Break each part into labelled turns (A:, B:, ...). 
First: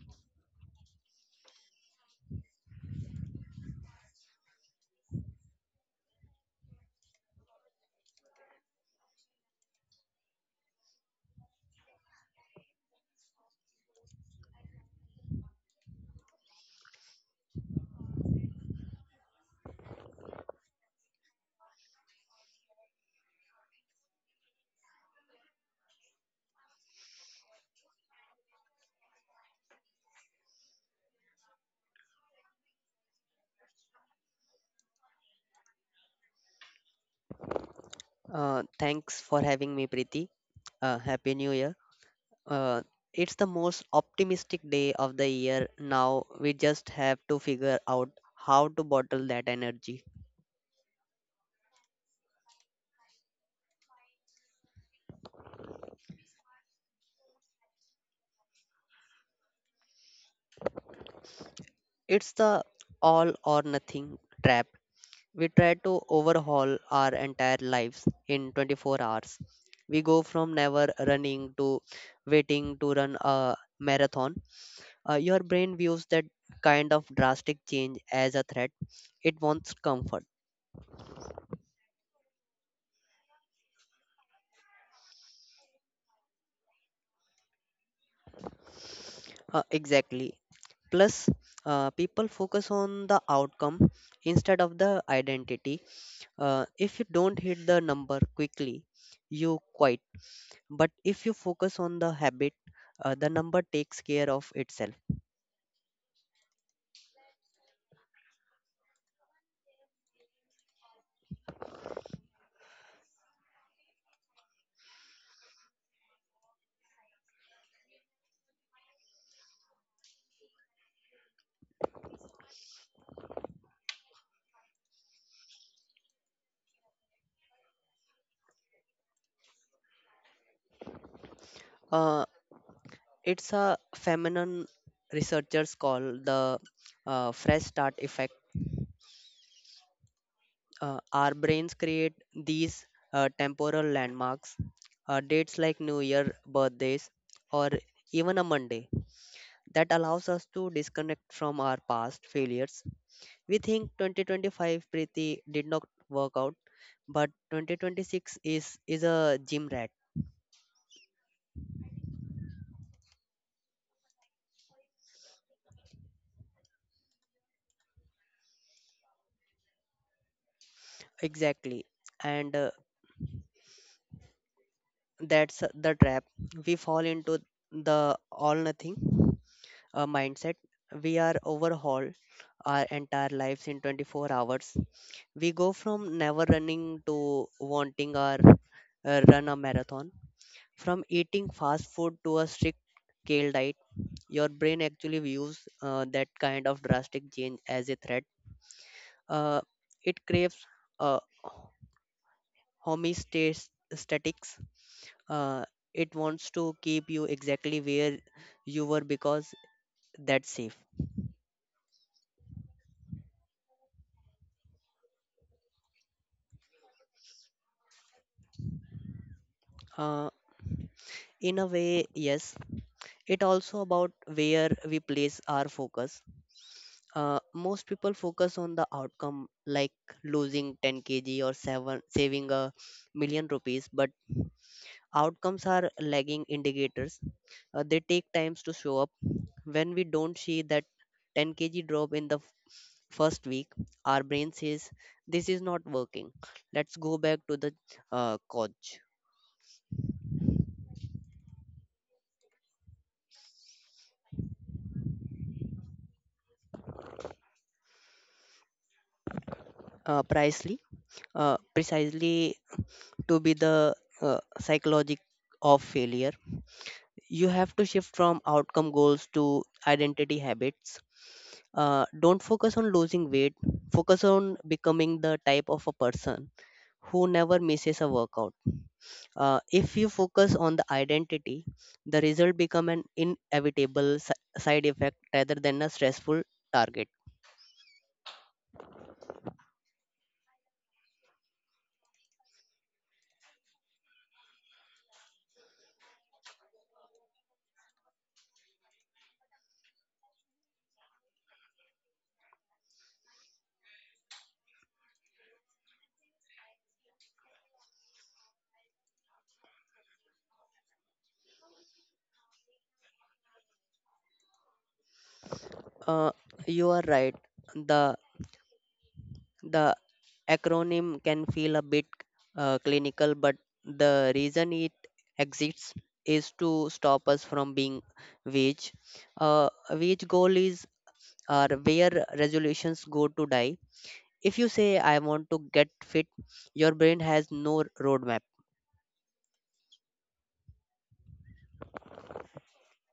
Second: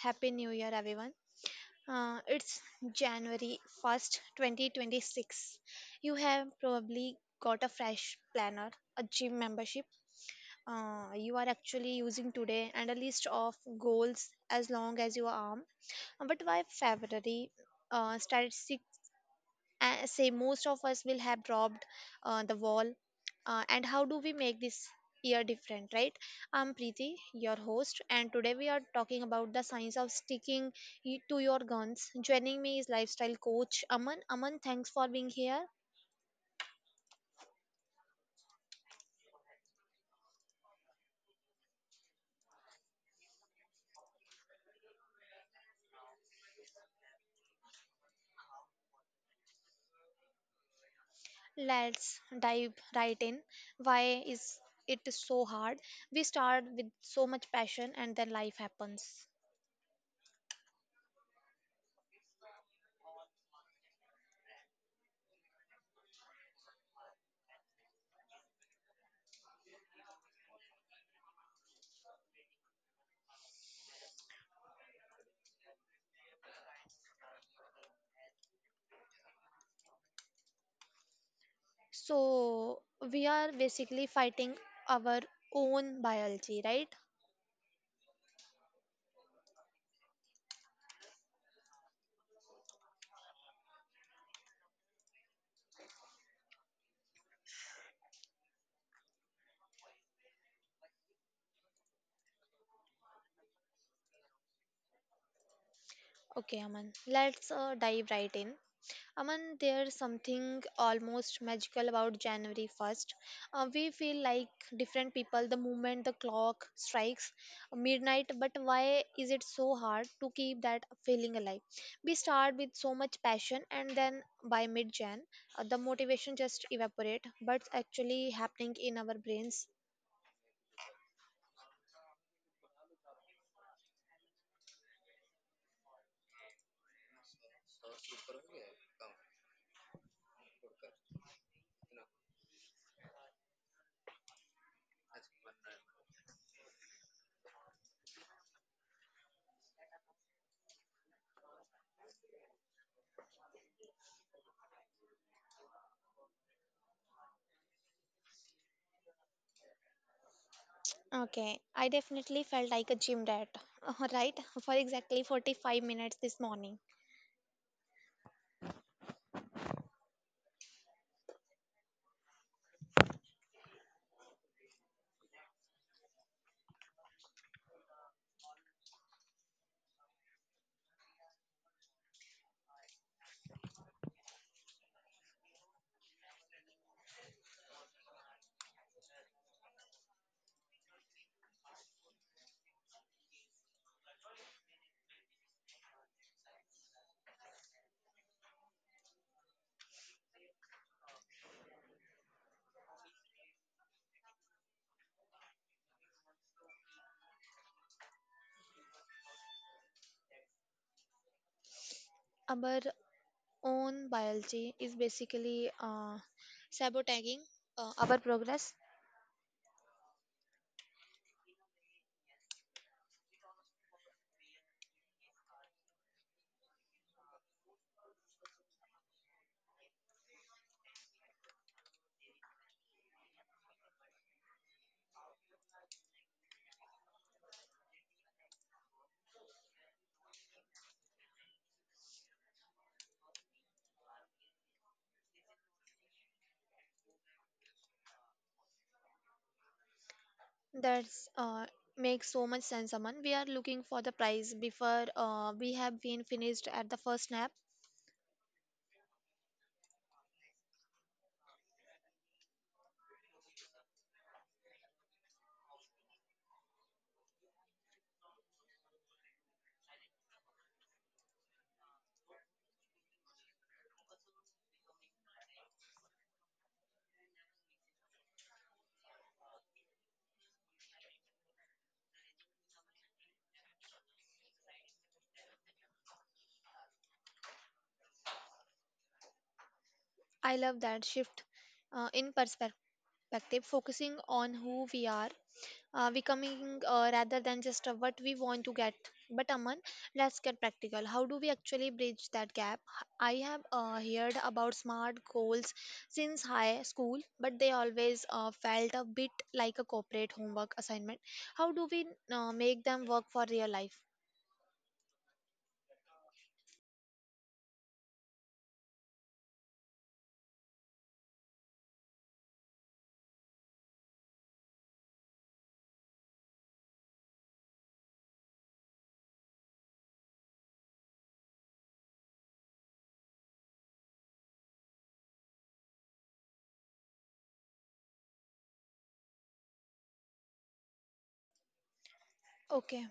A: Happy New Year, everyone. It's January 1st, 2026. You have probably got a fresh planner, a gym membership you are actually using today, and a list of goals as long as your arm. But by February, statistics say most of us will have dropped the wall and how do we make this year different, right? I'm Preeti, your host, and today we are talking about the science of sticking to your guns. Joining me is lifestyle coach Aman. Aman, thanks for being here.
B: Thanks for having me, Preeti. Happy New Year. Uh, it's the most optimistic day of the year now. We just have to figure out how to bottle that energy.
A: Let's dive right in. Why is it so hard? We start with so much passion and then life happens.
B: It's the all or nothing trap. We try to overhaul our entire lives in 24 hours. We go from never running to waiting to run a marathon. Your brain views that kind of drastic change as a threat. It wants comfort.
A: So we are basically fighting our own biology, right?
B: Exactly. Plus, people focus on the outcome instead of the identity. If you don't hit the number quickly, you quit. But if you focus on the habit, the number takes care of itself.
A: Okay, Aman. Let's dive right in. Aman, there's something almost magical about January 1st. We feel like different people the moment the clock strikes midnight, but why is it so hard to keep that feeling alive? We start with so much passion, and then by mid Jan, the motivation just evaporate. But it's actually happening in our brains.
B: Uh, it's a phenomenon researchers call the fresh start effect. Our brains create these temporal landmarks, dates like New Year, birthdays, or even a Monday that allows us to disconnect from our past failures. We think 2025 Preeti did not work out, but 2026 is a gym rat.
A: Okay, I definitely felt like a gym rat, right? For exactly 45 minutes this morning.
B: Exactly. And that's the trap. We fall into the all nothing mindset. We are overhaul our entire lives in 24 hours. We go from never running to wanting our run a marathon, from eating fast food to a strict kale diet. Your brain actually views that kind of drastic change as a threat. Uh, it craves uh, homeostatics. Uh, it wants to keep you exactly where you were because that's safe.
A: Aber own biology is basically sabotaging our progress.
B: Uh, in a way, yes. It also about where we place our focus. Most people focus on the outcome, like losing 10 kg or seven, saving a million rupees, but outcomes are lagging indicators. They take times to show up. When we don't see that 10 kg drop in the first week, our brain says, "This is not working. Let's go back to the coach."
A: That's makes so much sense, Aman. We are looking for the prize before we have been finished at the first snap.
B: Precisely, precisely to be the psychologic of failure, you have to shift from outcome goals to identity habits. Don't focus on losing weight, focus on becoming the type of a person who never misses a workout. If you focus on the identity, the result become an inevitable side effect rather than a stressful target.
A: I love that shift in perspective, focusing on who we are becoming rather than just what we want to get. But Aman, let's get practical. How do we actually bridge that gap? I have heard about smart goals since high school, but they always felt a bit like a corporate homework assignment. How do we make them work for real life?
B: Uh, you are right. The the acronym can feel a bit clinical, but the reason it exists is to stop us from being vague. Vague goal is are where resolutions go to die. If you say, "I want to get fit," your brain has no roadmap.
A: Okay,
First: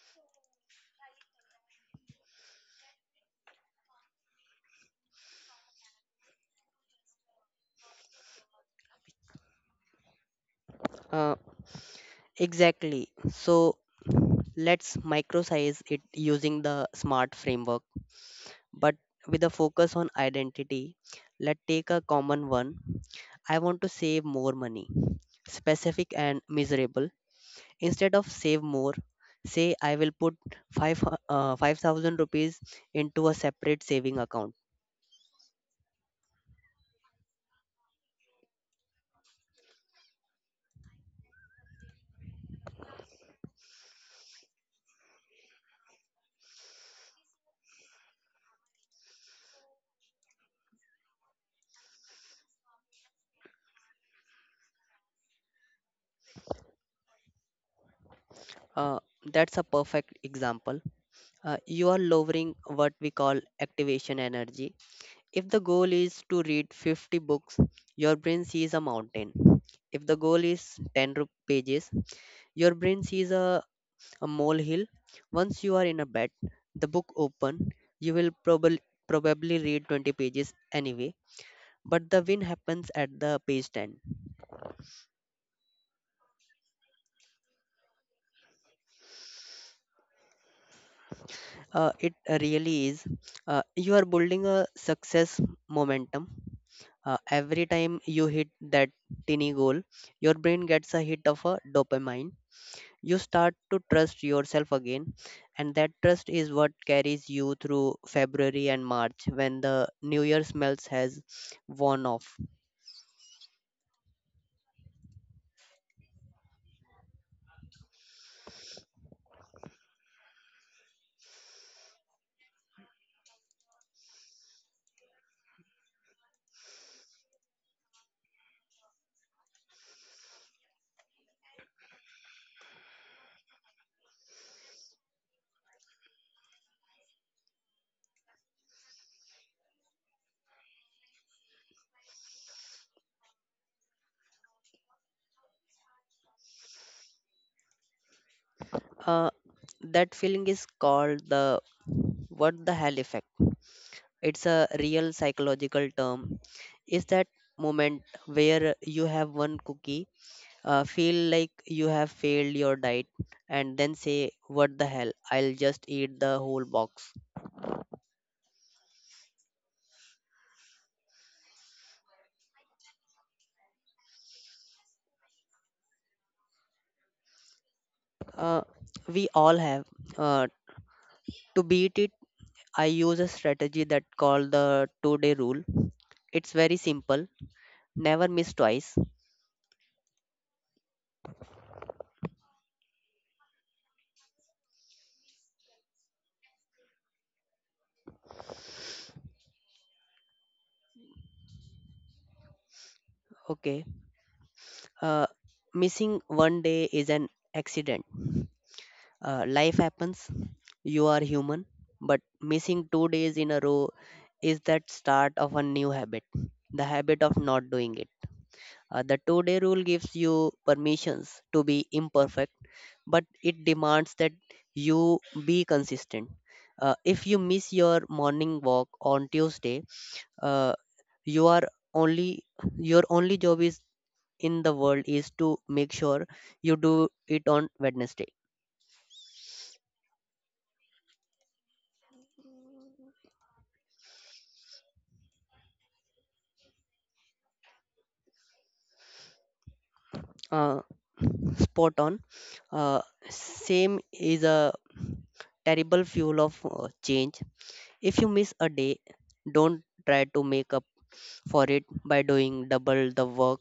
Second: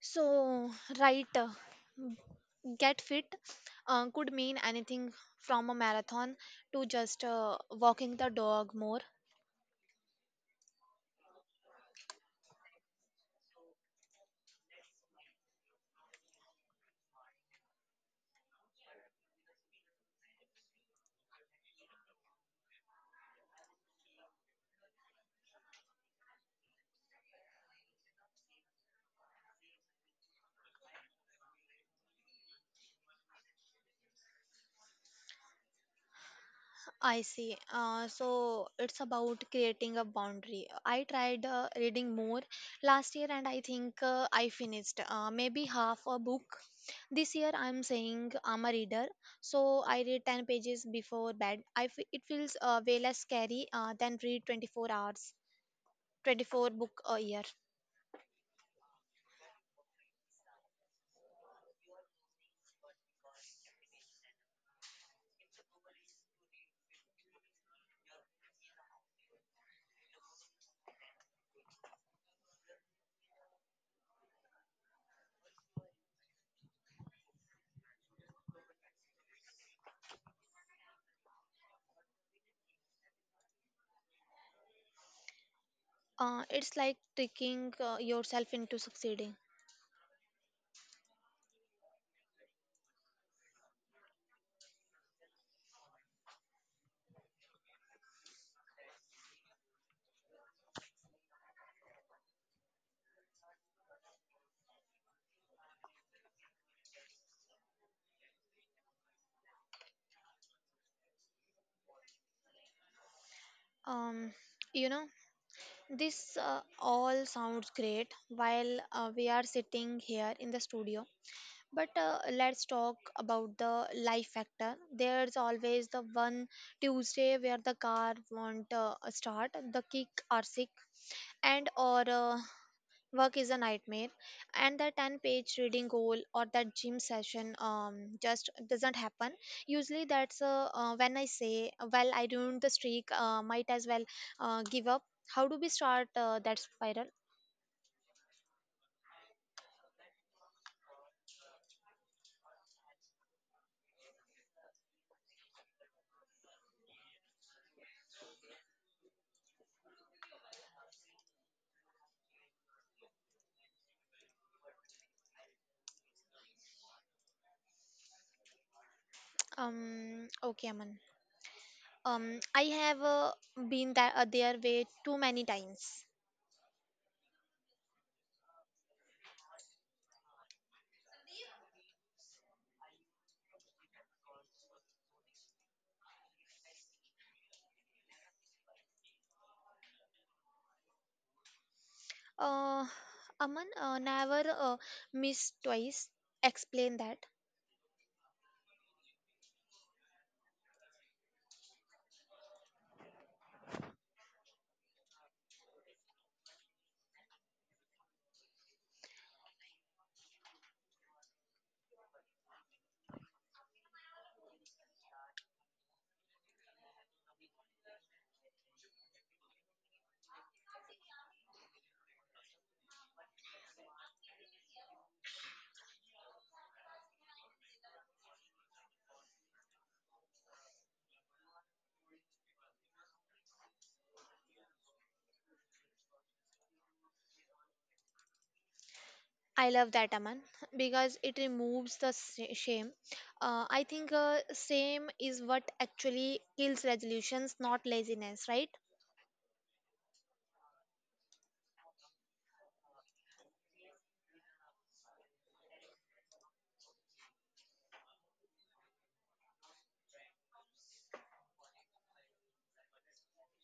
A: so right, get fit could mean anything from a marathon to just walking the dog more.
B: Uh, exactly. So let's microsize it using the SMART framework, but with a focus on identity. Let's take a common one. I want to save more money, specific and miserable. Instead of save more, say I will put 5 uh, 5,000 rupees into a separate saving account.
A: I see. So it's about creating a boundary. I tried reading more last year and I think I finished maybe half a book. This year I'm saying I'm a reader, so I read 10 pages before bed. It feels way less scary than read 24 hours, 24 book a year.
B: Uh, that's a perfect example. You are lowering what we call activation energy. If the goal is to read 50 books, your brain sees a mountain. If the goal is 10 pages, your brain sees a molehill. Once you are in a bed, the book open, you will probably read 20 pages anyway. But the win happens at the page 10.
A: It's like tricking yourself into succeeding.
B: It really is. You are building a success momentum. Every time you hit that tiny goal, your brain gets a hit of a dopamine. You start to trust yourself again, and that trust is what carries you through February and March when the New Year smells has worn off.
A: Um, you know. This all sounds great while we are sitting here in the studio, but let's talk about the life factor. There's always the one Tuesday where the car won't start, the kick or sick, and or work is a nightmare, and the 10-page reading goal or that gym session just doesn't happen. Usually, that's when I say, "Well, I ruined the streak, might as well give up." How do we start that spiral?
B: Uh, that feeling is called the what the hell effect. It's a real psychological term. Is that moment where you have one cookie, feel like you have failed your diet, and then say, what the hell, I'll just eat the whole box.
A: Okay, Aman. I have been that, there way too many times.
B: uh, we all have uh, to beat it. I use a strategy that called the 2-day rule. It's very simple: never miss twice.
A: Uh, Aman, never miss twice. Explain that.
B: Okay. uh, Missing one day is an accident. Life happens. You are human. But missing 2 days in a row is that start of a new habit, the habit of not doing it. The 2-day rule gives you permissions to be imperfect, but it demands that you be consistent. If you miss your morning walk on Tuesday, uh, you are only your only job is in the world is to make sure you do it on Wednesday.
A: I love that, Aman, because it removes the shame. I think shame is what actually kills resolutions, not laziness, right?
B: Uh, Spot on. Uh, Same is a terrible fuel of change. If you miss a day, don't try to make up for it by doing double the work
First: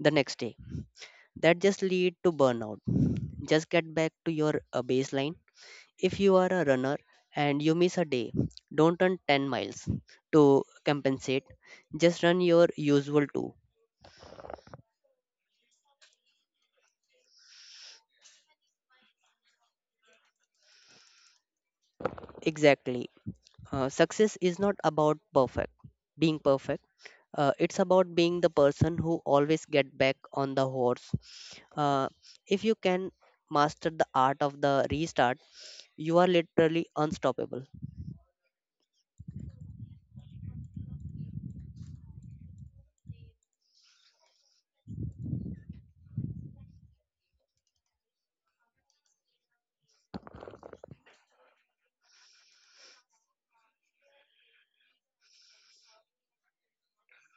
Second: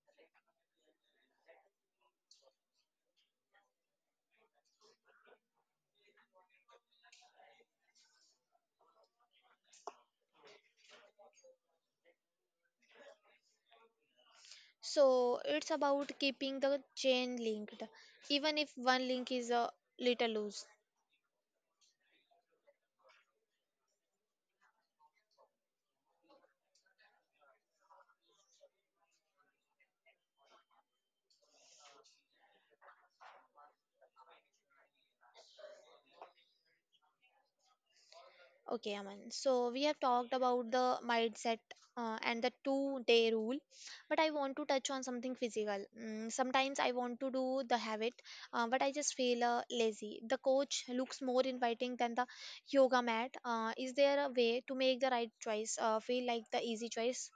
B: the next day. That just lead to burnout. Just get back to your baseline. If you are a runner and you miss a day, don't run 10 miles to compensate. Just run your usual two.
A: So it's about keeping the chain linked, even if one link is a little loose.
B: Exactly. Success is not about perfect being perfect. It's about being the person who always get back on the horse. Uh, if you can master the art of the restart, you are literally unstoppable.
A: Okay, Aman. So we have talked about the mindset and the two-day rule, but I want to touch on something physical. Mm, sometimes I want to do the habit, but I just feel lazy. The coach looks more inviting than the yoga mat. Is there a way to make the right choice feel like the easy choice?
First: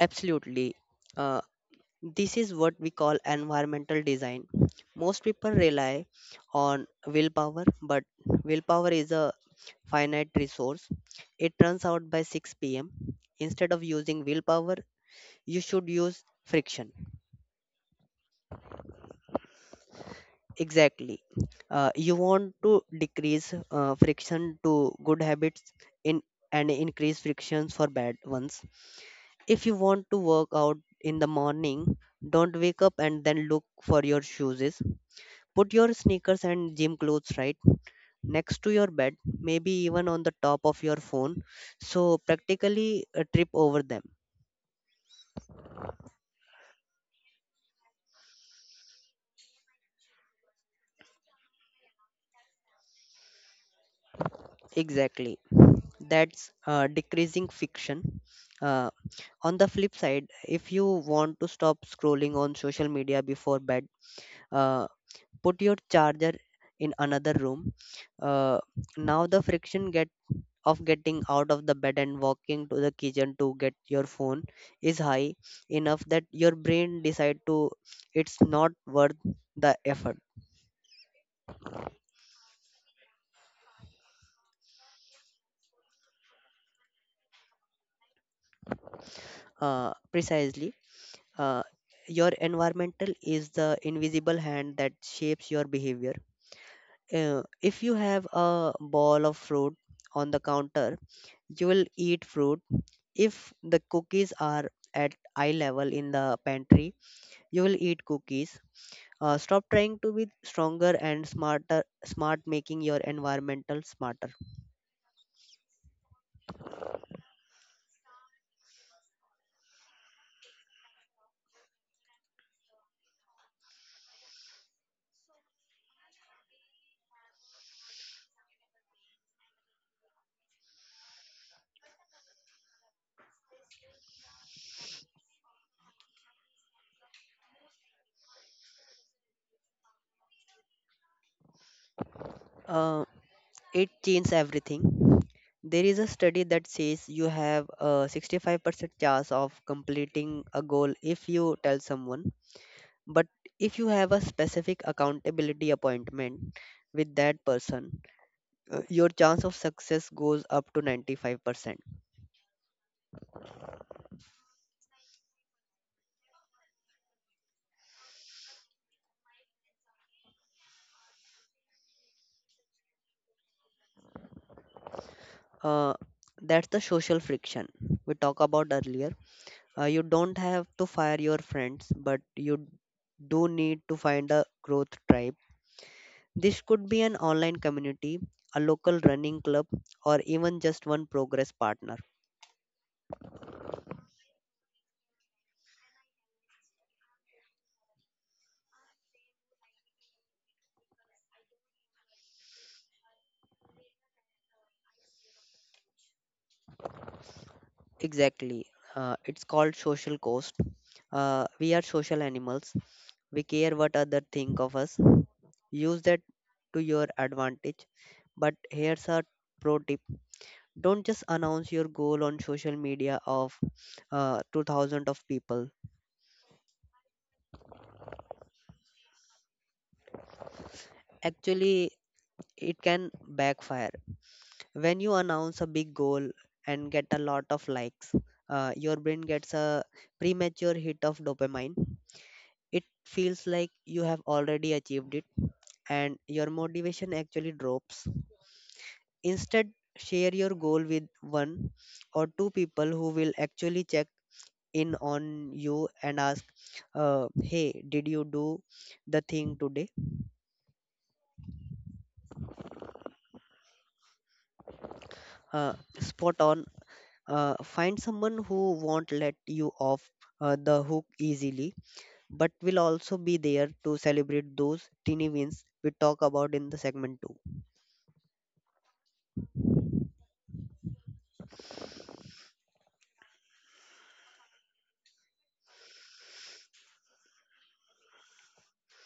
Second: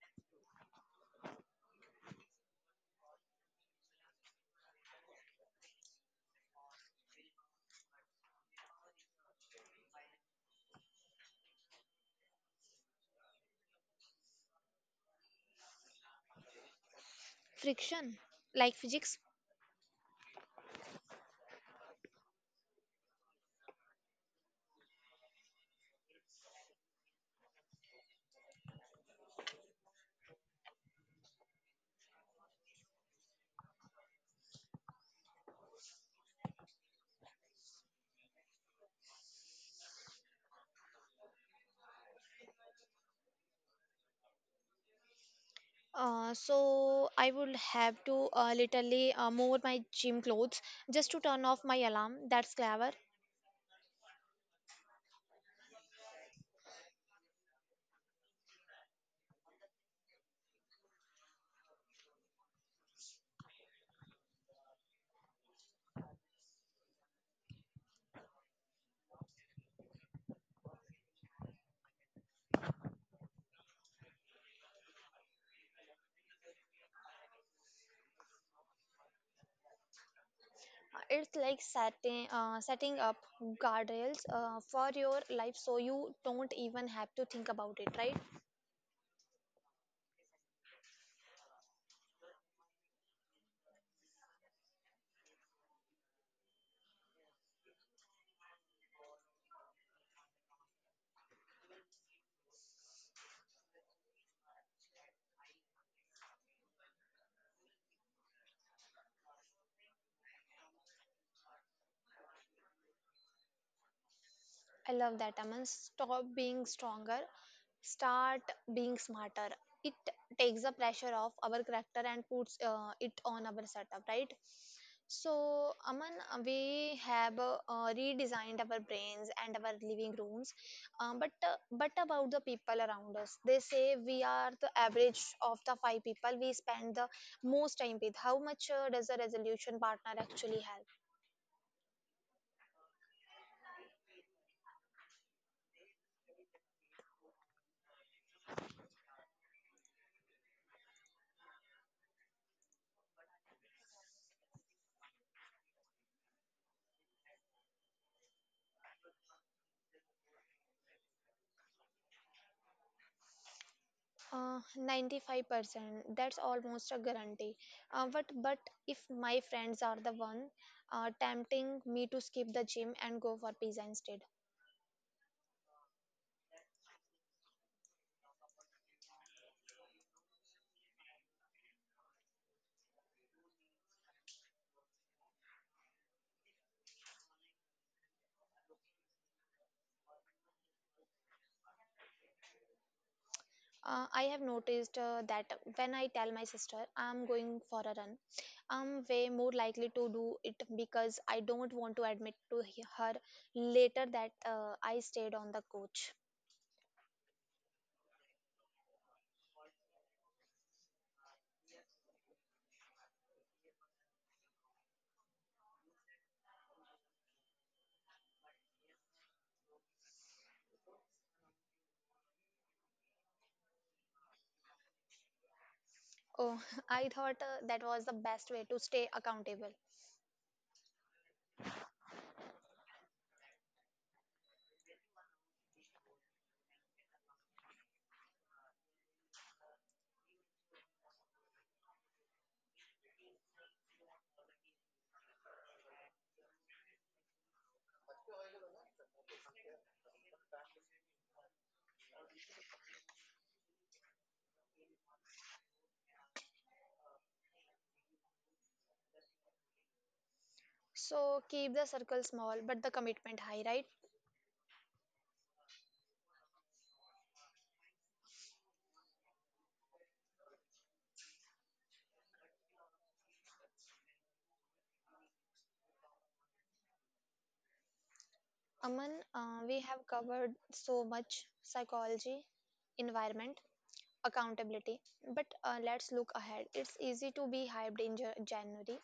B: Absolutely. Uh, this is what we call environmental design. Most people rely on willpower, but willpower is a finite resource. It runs out by 6 pm. Instead of using willpower, you should use friction.
A: Friction, like physics.
B: Exactly. You want to decrease friction to good habits in and increase frictions for bad ones. If you want to work out in the morning, don't wake up and then look for your shoes. Put your sneakers and gym clothes right next to your bed, maybe even on the top of your phone, so practically a trip over them.
A: So I would have to literally move my gym clothes just to turn off my alarm. That's clever.
B: Exactly. That's decreasing fiction. Uh, on the flip side, if you want to stop scrolling on social media before bed, uh, put your charger in another room. Uh, Now the friction gets of getting out of the bed and walking to the kitchen to get your phone is high enough that your brain decide to it's not worth the effort.
A: It's like setting up guardrails for your life so you don't even have to think about it, right?
B: Precisely. uh, your environmental is the invisible hand that shapes your behavior. If you have a ball of fruit on the counter, you will eat fruit. If the cookies are at eye level in the pantry, you will eat cookies. Stop trying to be stronger and smarter, smart making your environmental smarter.
A: I love that, Aman. Stop being stronger, start being smarter. It takes the pressure off our character and puts it on our setup, right? So, Aman, we have redesigned our brains and our living rooms. But about the people around us, they say we are the average of the five people we spend the most time with. How much does a resolution partner actually help?
B: Uh, it changes everything. There is a study that says you have a 65% chance of completing a goal if you tell someone. But if you have a specific accountability appointment with that person, your chance of success goes up to 95%.
A: 95%. That's almost a guarantee. But if my friends are the one tempting me to skip the gym and go for pizza instead,
B: Uh, that's the social friction we talked about earlier. You don't have to fire your friends, but you do need to find a growth tribe. This could be an online community, a local running club, or even just one progress partner.
A: I have noticed that when I tell my sister I'm going for a run, I'm way more likely to do it because I don't want to admit to her later that I stayed on the coach.
B: Exactly. It's called social cost. We are social animals. We care what other think of us. Use that to your advantage. But here's a pro tip. Don't just announce your goal on social media of 2000 of people.
A: Oh, I thought that was the best way to stay accountable.
B: Actually, it can backfire. When you announce a big goal and get a lot of likes, your brain gets a premature hit of dopamine. It feels like you have already achieved it, and your motivation actually drops. Instead, share your goal with one or two people who will actually check in on you and ask, hey, did you do the thing today?
A: So keep the circle small but the commitment high, right?
B: uh, Spot on. Find someone who won't let you off the hook easily, but will also be there to celebrate those teeny wins we talk about in the segment 2.
A: Aman, we have covered so much psychology, environment, accountability, but let's look ahead. It's easy to be hyped in January,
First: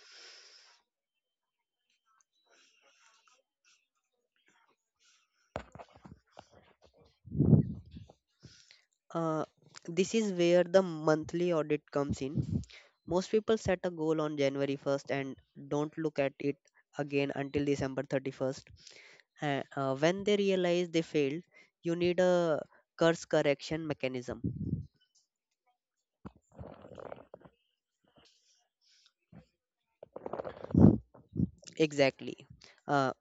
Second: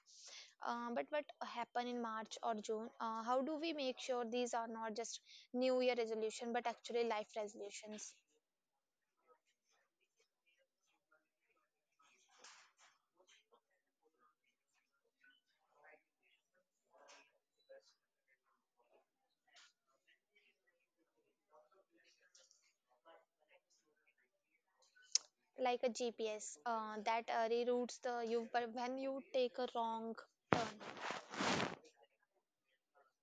A: but what happen in March or June? How do we make sure these are not just New Year resolution, but actually life resolutions?
B: uh, this is where the monthly audit comes in. Most people set a goal on January 1st and don't look at it again until December 31st, when they realize they failed. You need a course correction mechanism.
A: Like a GPS that reroutes the you but when you take a wrong turn.
B: Exactly. Uh,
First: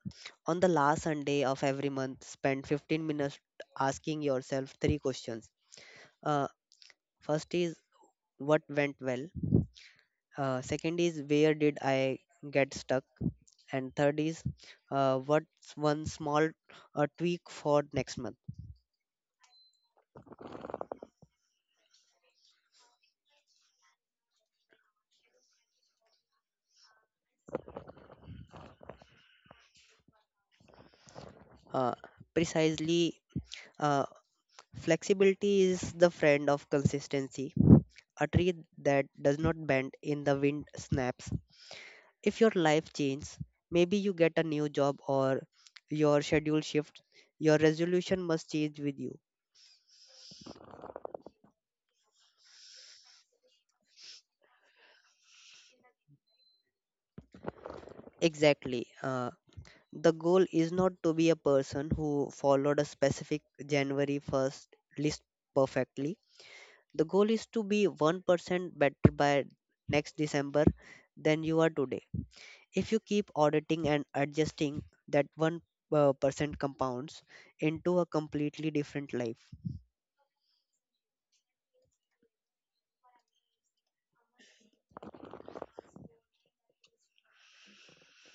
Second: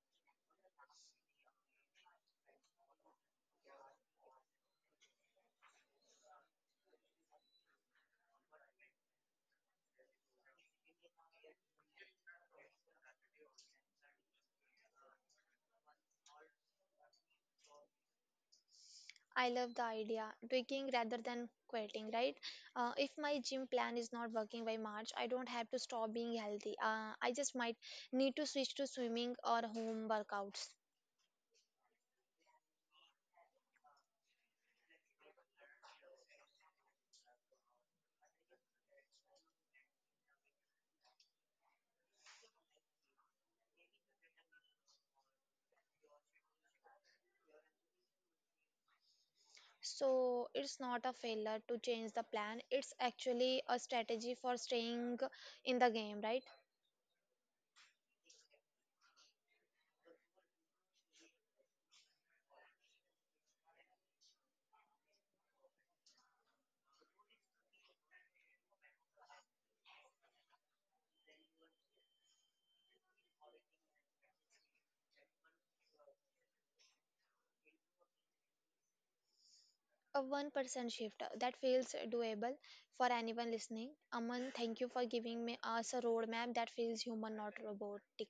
B: On the last Sunday of every month, spend 15 minutes asking yourself three questions. Uh, First is what went well. Second is where did I get stuck, and third is, what's one small tweak for next month.
A: I love the idea. Tweaking rather than quitting, right? If my gym plan is not working by March, I don't have to stop being healthy. I just might need to switch to swimming or home workouts.
B: Uh, Precisely, uh, flexibility is the friend of consistency. A tree that does not bend in the wind snaps. If your life changes, maybe you get a new job or your schedule shifts, your resolution must change with you.
A: So it's not a failure to change the plan. It's actually a strategy for staying in the game, right?
B: Exactly. The goal is not to be a person who followed a specific January 1st list perfectly. The goal is to be 1% better by next December than you are today. If you keep auditing and adjusting, that 1% compounds into a completely different life.
A: A 1% shift that feels doable for anyone listening. Aman, thank you for giving me us a roadmap that feels human, not robotic.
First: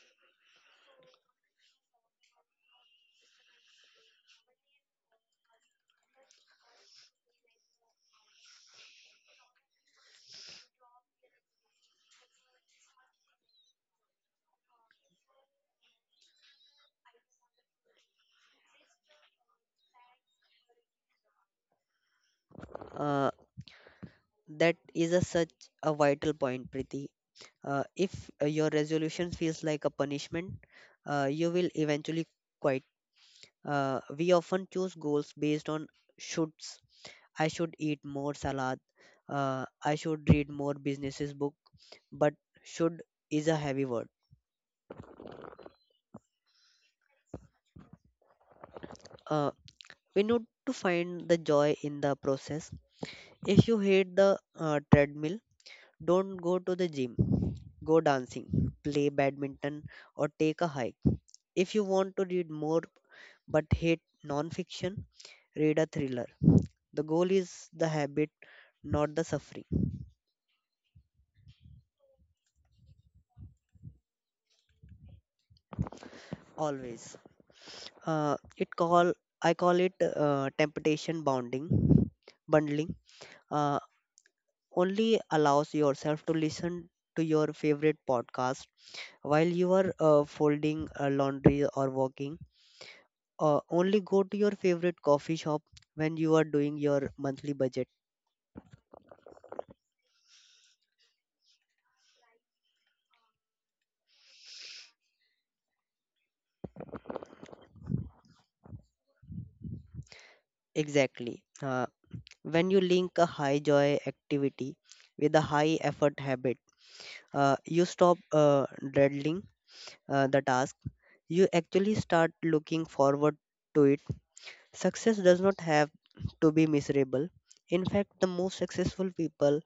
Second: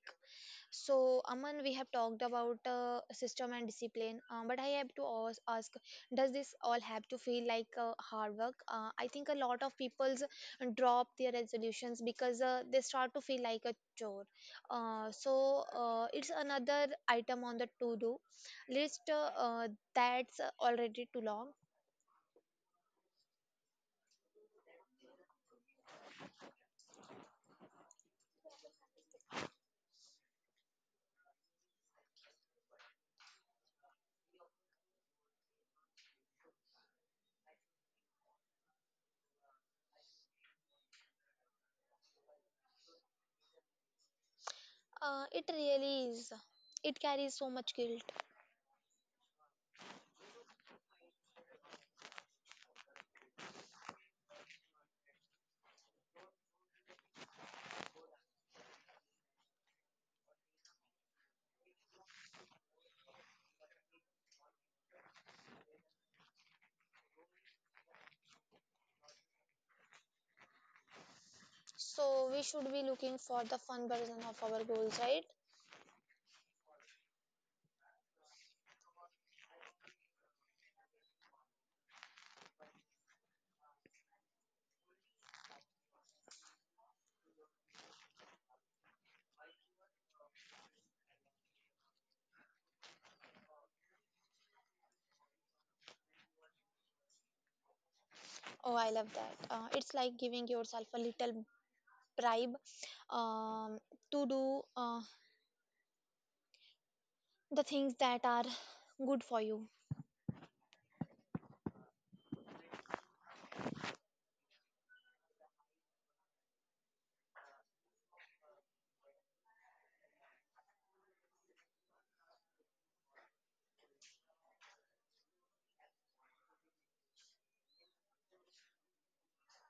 A: So, Aman, we have talked about system and discipline, but I have to ask, does this all have to feel like hard work? I think a lot of people drop their resolutions because they start to feel like a chore. It's another item on the to-do list that's already too long.
B: Uh, That is a such a vital point, Priti. If your resolution feels like a punishment, you will eventually quit. We often choose goals based on shoulds. I should eat more salad. I should read more businesses book. But should is a heavy word.
A: It really is. It carries so much guilt.
B: Uh, we need to find the joy in the process. If you hate the treadmill, don't go to the gym. Go dancing, play badminton, or take a hike. If you want to read more but hate non-fiction, read a thriller. The goal is the habit, not the suffering.
A: So, we should be looking for the fun version of our goals, right?
B: Always. It call I call it temptation bundling. Uh, Only allows yourself to listen to your favorite podcast while you are folding laundry or walking, only go to your favorite coffee shop when you are doing your monthly budget.
A: Oh, I love that. It's like giving yourself a little bribe um, to do the things that are good for you.
B: Exactly. When you link a high joy activity with a high effort habit, you stop dreading the task. You actually start looking forward to it. Success does not have to be miserable. In fact, the most successful people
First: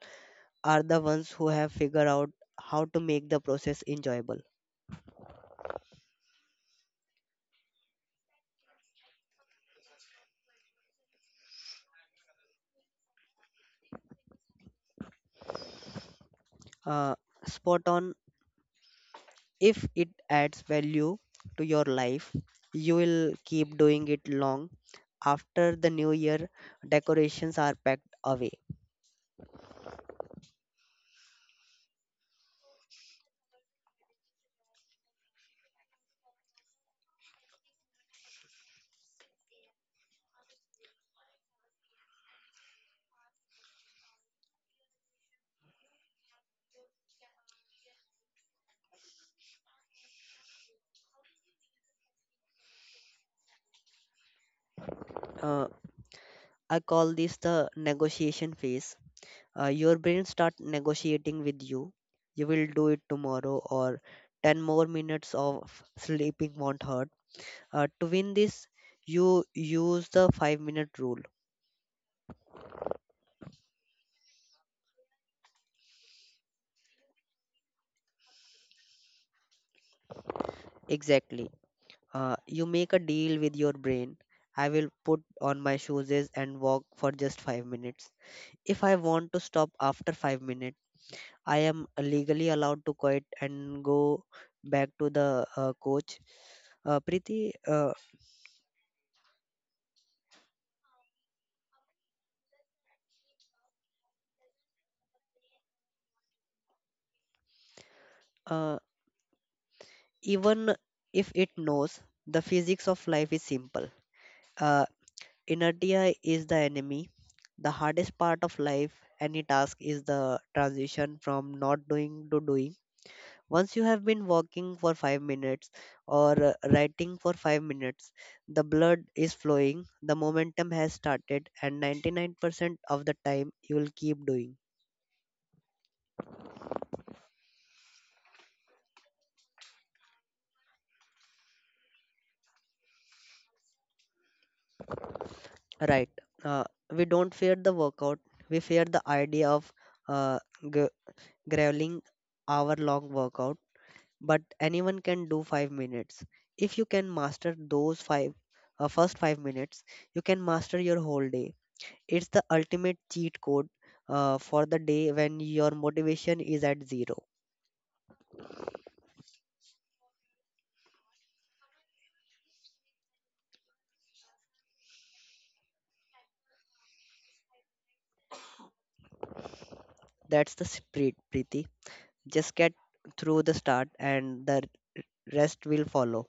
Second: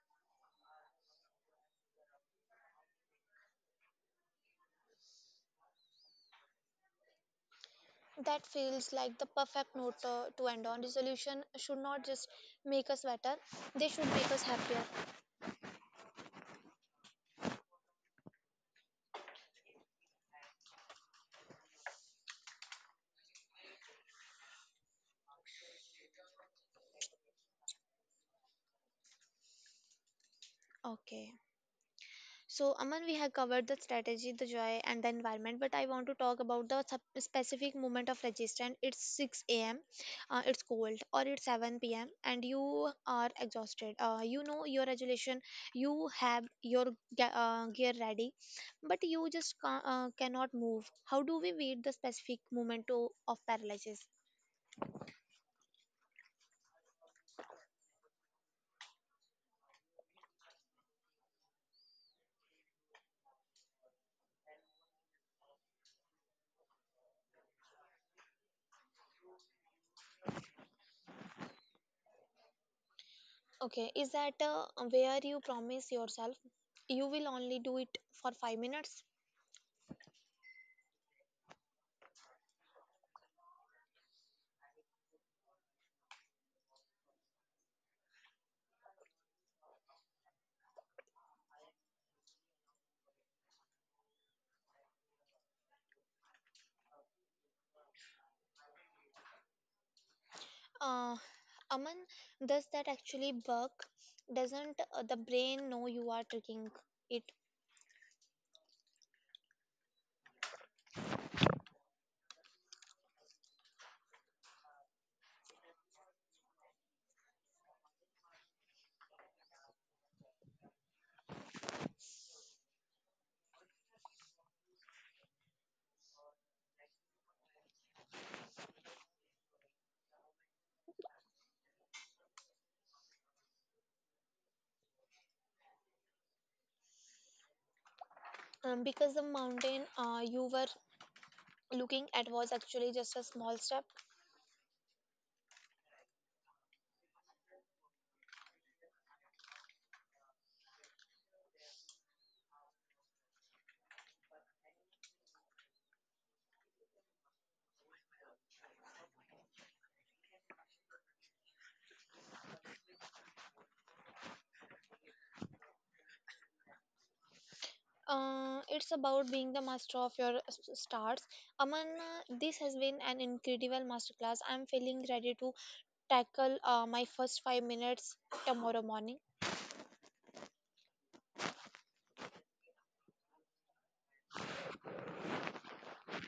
B: are the ones who have figured out how to make the process enjoyable.
A: That feels like the perfect note to end on. Resolution should not just make us better, they should make us happier.
B: Uh, Spot on. If it adds value to your life, you will keep doing it long after the new year decorations are packed away.
A: Okay. So, Aman, we have covered the strategy, the joy, and the environment, but I want to talk about the specific moment of resistance. It's 6 a.m., it's cold, or it's 7 p.m., and you are exhausted. You know your regulation, you have your gear ready, but you just cannot move. How do we beat the specific moment to, of paralysis?
B: Uh, I call this the negotiation phase. Your brain start negotiating with you. You will do it tomorrow, or 10 more minutes of sleeping won't hurt. To win this, you use the 5-minute rule.
A: Okay, is that where you promise yourself you will only do it for 5 minutes?
B: Exactly. You make a deal with your brain. I will put on my shoes and walk for just 5 minutes. If I want to stop after 5 minutes, I am legally allowed to quit and go back to the coach. Uh, Preeti, uh,
A: Uh, Aman, does that actually work? Doesn't the brain know you are tricking it?
B: uh, Even if it knows, the physics of life is simple. Uh, Inertia is the enemy. The hardest part of life, any task, is the transition from not doing to doing. Once you have been walking for 5 minutes or writing for 5 minutes, the blood is flowing, the momentum has started, and 99% of the time you will keep doing.
A: Because the mountain you were looking at was actually just a small step.
B: Right. Uh, we don't fear the workout, we fear the idea of uh, g- graveling hour long workout, but anyone can do 5 minutes. If you can master those five, first 5 minutes, you can master your whole day. It's the ultimate cheat code for the day when your motivation is at zero.
A: It's about being the master of your stars. Aman, this has been an incredible masterclass. I'm feeling ready to tackle my first 5 minutes tomorrow morning.
B: That's the spirit, Preeti. Just get through the start and the rest will follow.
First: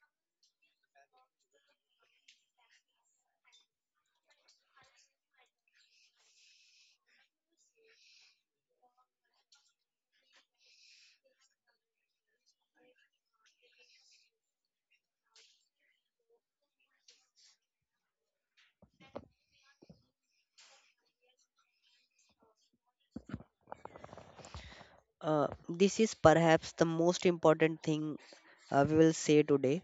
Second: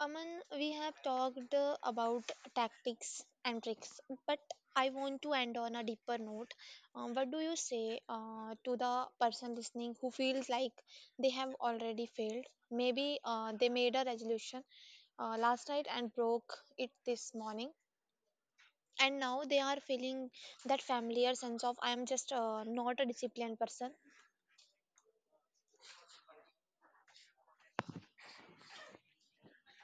A: Aman, we have talked about tactics and tricks, but I want to end on a deeper note. What do you say to the person listening who feels like they have already failed? Maybe they made a resolution last night and broke it this morning, and now they are feeling that familiar sense of I am just not a disciplined person.
B: This is perhaps the most important thing we will say today.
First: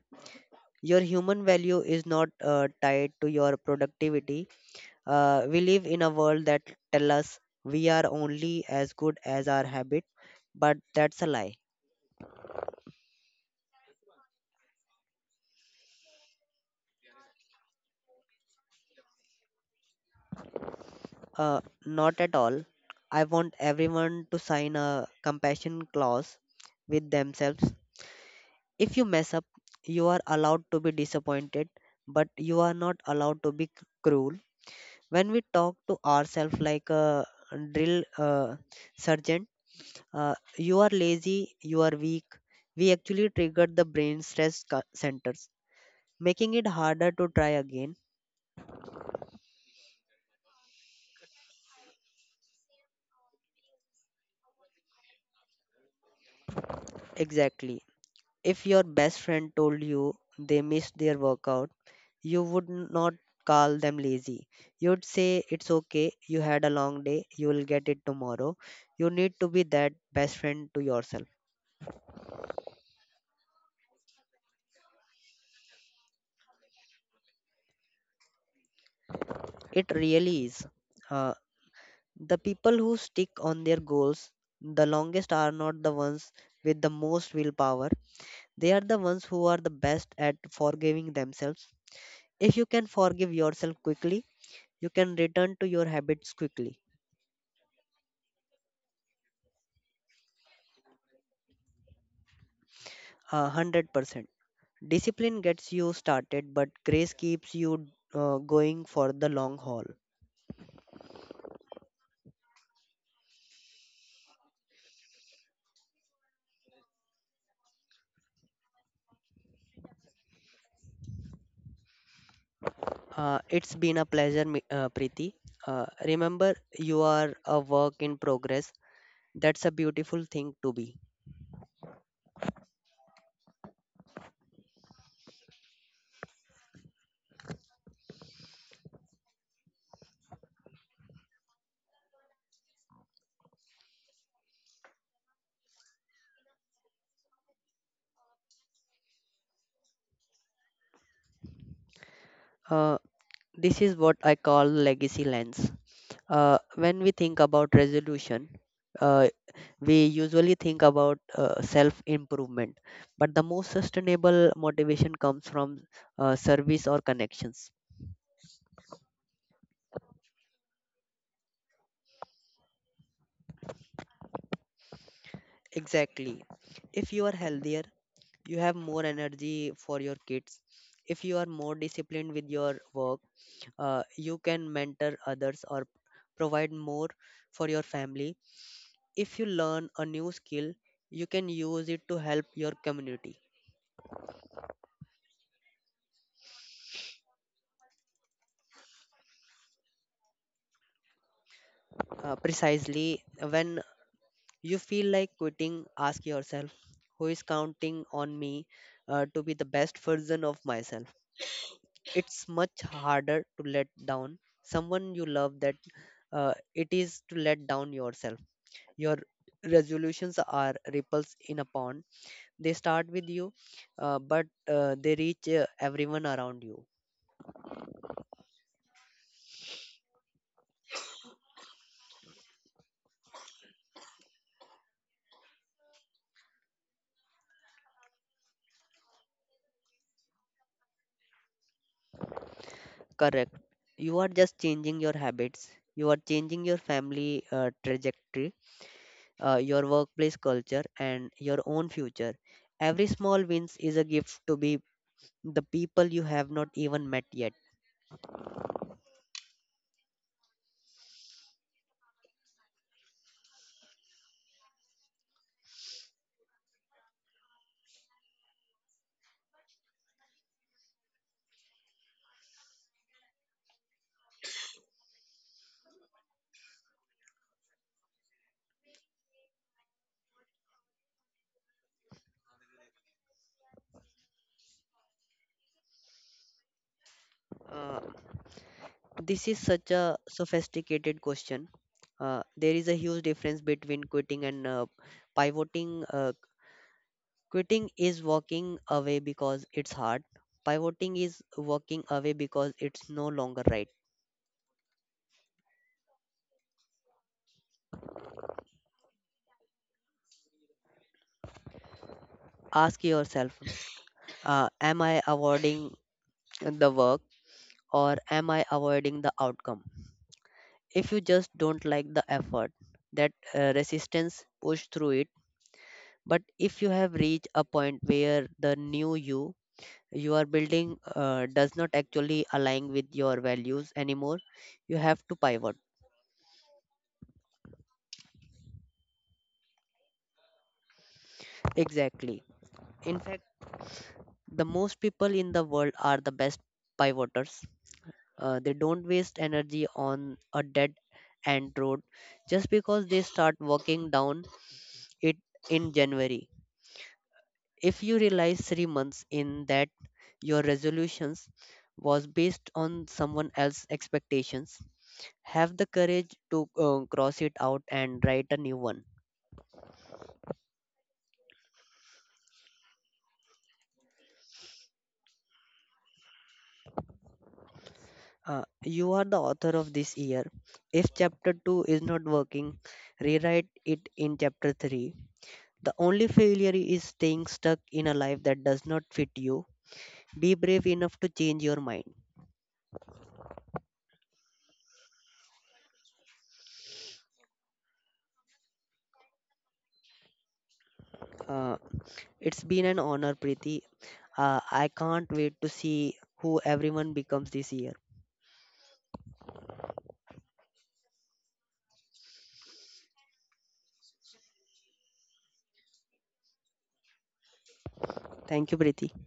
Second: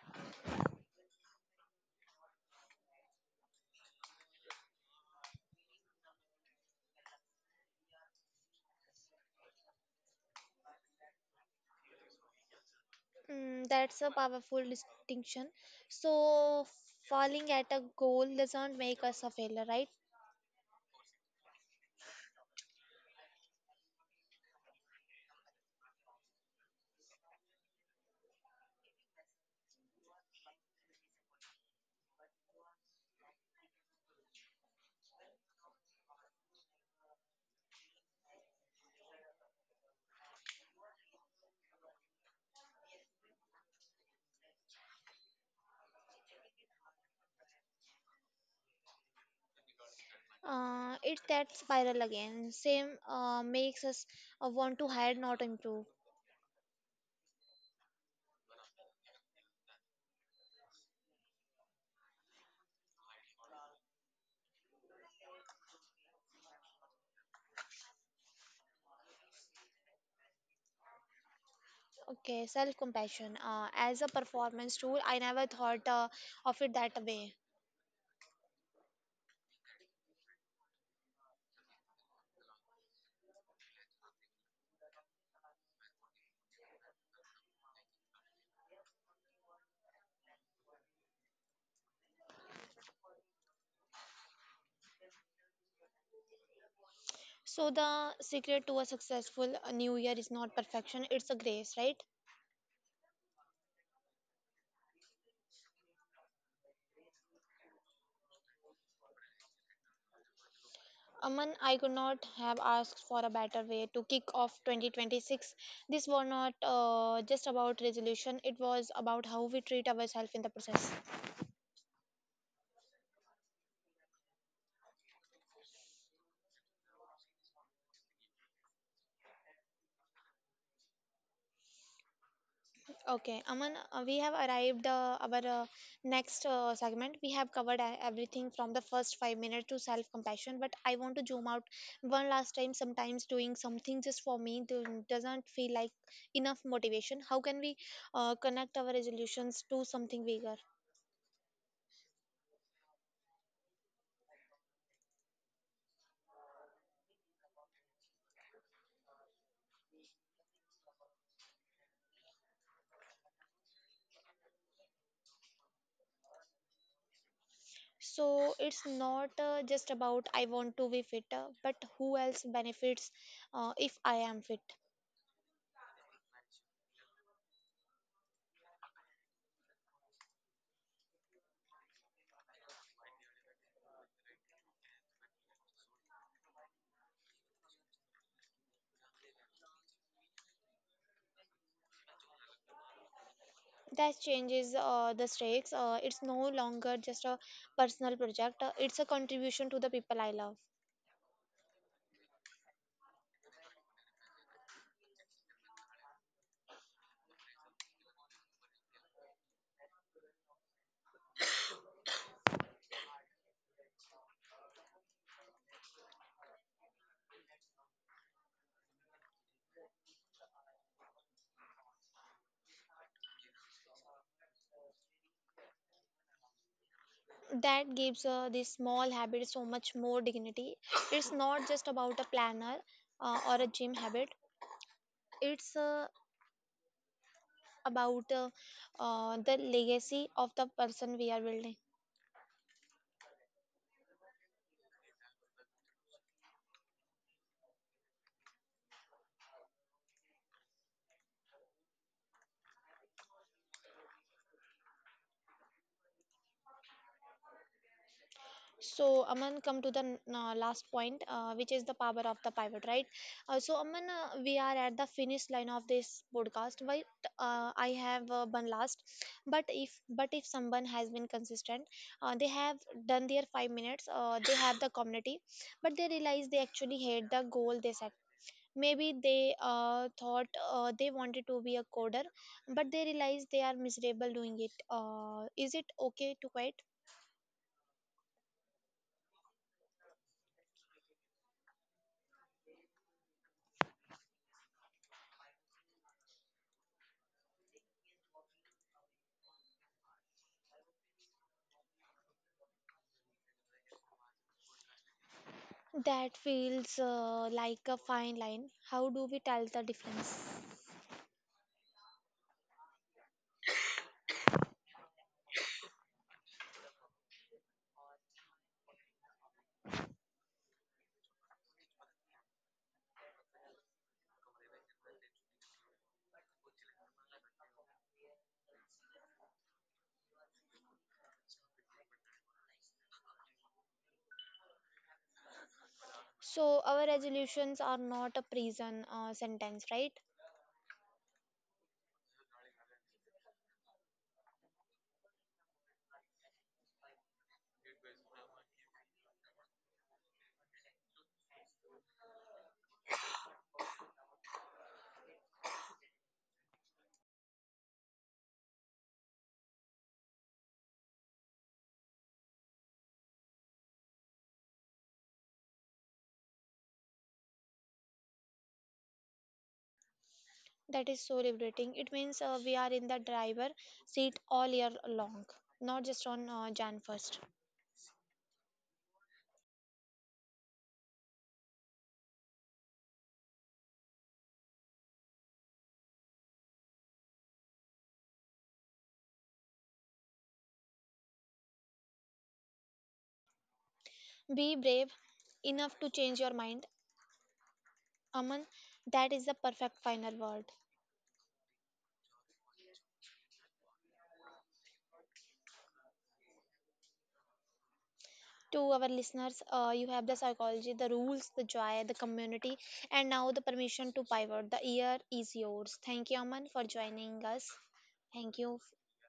B: Your human value is not tied to your productivity. We live in a world that tell us we are only as good as our habit, but that's a lie.
A: Mm, that's a powerful distinction. So, falling at a goal doesn't make us a failure, right?
B: Not at all. I want everyone to sign a compassion clause with themselves. If you mess up, you are allowed to be disappointed, but you are not allowed to be cruel. When we talk to ourselves like a drill sergeant, you are lazy, you are weak, we actually trigger the brain stress centers, making it harder to try again.
A: It's that spiral again. Same makes us want to hide, not improve.
B: Exactly. If your best friend told you they missed their workout, you would not call them lazy. You'd say, "It's okay, you had a long day, you will get it tomorrow." You need to be that best friend to yourself.
A: Okay, self compassion. As a performance tool, I never thought of it that way.
B: It really is. Uh, the people who stick on their goals the longest are not the ones with the most willpower. They are the ones who are the best at forgiving themselves. If you can forgive yourself quickly, you can return to your habits quickly.
A: So, the secret to a successful new year is not perfection, it's a grace, right?
B: 100%. Discipline gets you started, but grace keeps you going for the long haul.
A: Aman, I could not have asked for a better way to kick off 2026. This was not just about resolution, it was about how we treat ourselves in the process.
B: It's been a pleasure, Preeti. Remember, you are a work in progress. That's a beautiful thing to be.
A: Okay, Aman, we have arrived our next segment. We have covered everything from the first 5 minutes to self-compassion, but I want to zoom out one last time. Sometimes doing something just for me doesn't feel like enough motivation. How can we connect our resolutions to something bigger?
B: Uh, this is what I call legacy lens. When we think about resolution, uh, we usually think about self improvement, but the most sustainable motivation comes from service or connections.
A: So it's not just about I want to be fitter, but who else benefits if I am fit?
B: Exactly. If you are healthier, you have more energy for your kids. If you are more disciplined with your work, you can mentor others or provide more for your family. If you learn a new skill, you can use it to help your community.
A: That changes the stakes. It's no longer just a personal project, it's a contribution to the people I love.
B: Precisely, when you feel like quitting, ask yourself, who is counting on me to be the best version of myself? It's much harder to let down someone you love that it is to let down yourself. Your resolutions are ripples in a pond. They start with you, but they reach everyone around you.
A: That gives this small habit so much more dignity. It's not just about a planner or a gym habit, it's about the legacy of the person we are building.
B: Correct. You are just changing your habits, you are changing your family trajectory, your workplace culture and your own future. Every small wins is a gift to be the people you have not even met yet.
A: So, Aman, come to the last point, which is the power of the pivot, right? So, Aman, we are at the finish line of this podcast, but I have one last. But if someone has been consistent, they have done their 5 minutes, they have the community, but they realize they actually hate the goal they set. Maybe they thought they wanted to be a coder, but they realize they are miserable doing it. Is it okay to quit?
B: uh, This is such a sophisticated question. There is a huge difference between quitting and pivoting. Quitting is walking away because it's hard. Pivoting is walking away because it's no longer right.
A: That feels like a fine line. How do we tell the difference?
B: Ask yourself, am I avoiding the work or am I avoiding the outcome? If you just don't like the effort, that resistance, push through it. But if you have reached a point where the new you are building does not actually align with your values anymore, you have to pivot.
A: So, our resolutions are not a prison sentence, right?
B: Exactly. In fact, the most people in the world are the best pivoters. They don't waste energy on a dead end road just because they start walking down it in January. If you realize 3 months in that your resolutions was based on someone else's expectations, have the courage to cross it out and write a new one.
A: That is so liberating. It means we are in the driver seat all year long, not just on Jan 1st.
B: You are the author of this year. If chapter 2 is not working, rewrite it in chapter 3. The only failure is staying stuck in a life that does not fit you. Be brave enough to change your mind.
A: Be brave enough to change your mind. Aman, that is the perfect final word.
B: Uh, it's been an honor, Preeti. I can't wait to see who everyone becomes this year.
A: To our listeners. You have the psychology, the rules, the joy, the community, and now the permission to pivot. The year is yours. Thank you, Aman, for joining us. Thank
B: Thank
A: you
B: you, Preeti.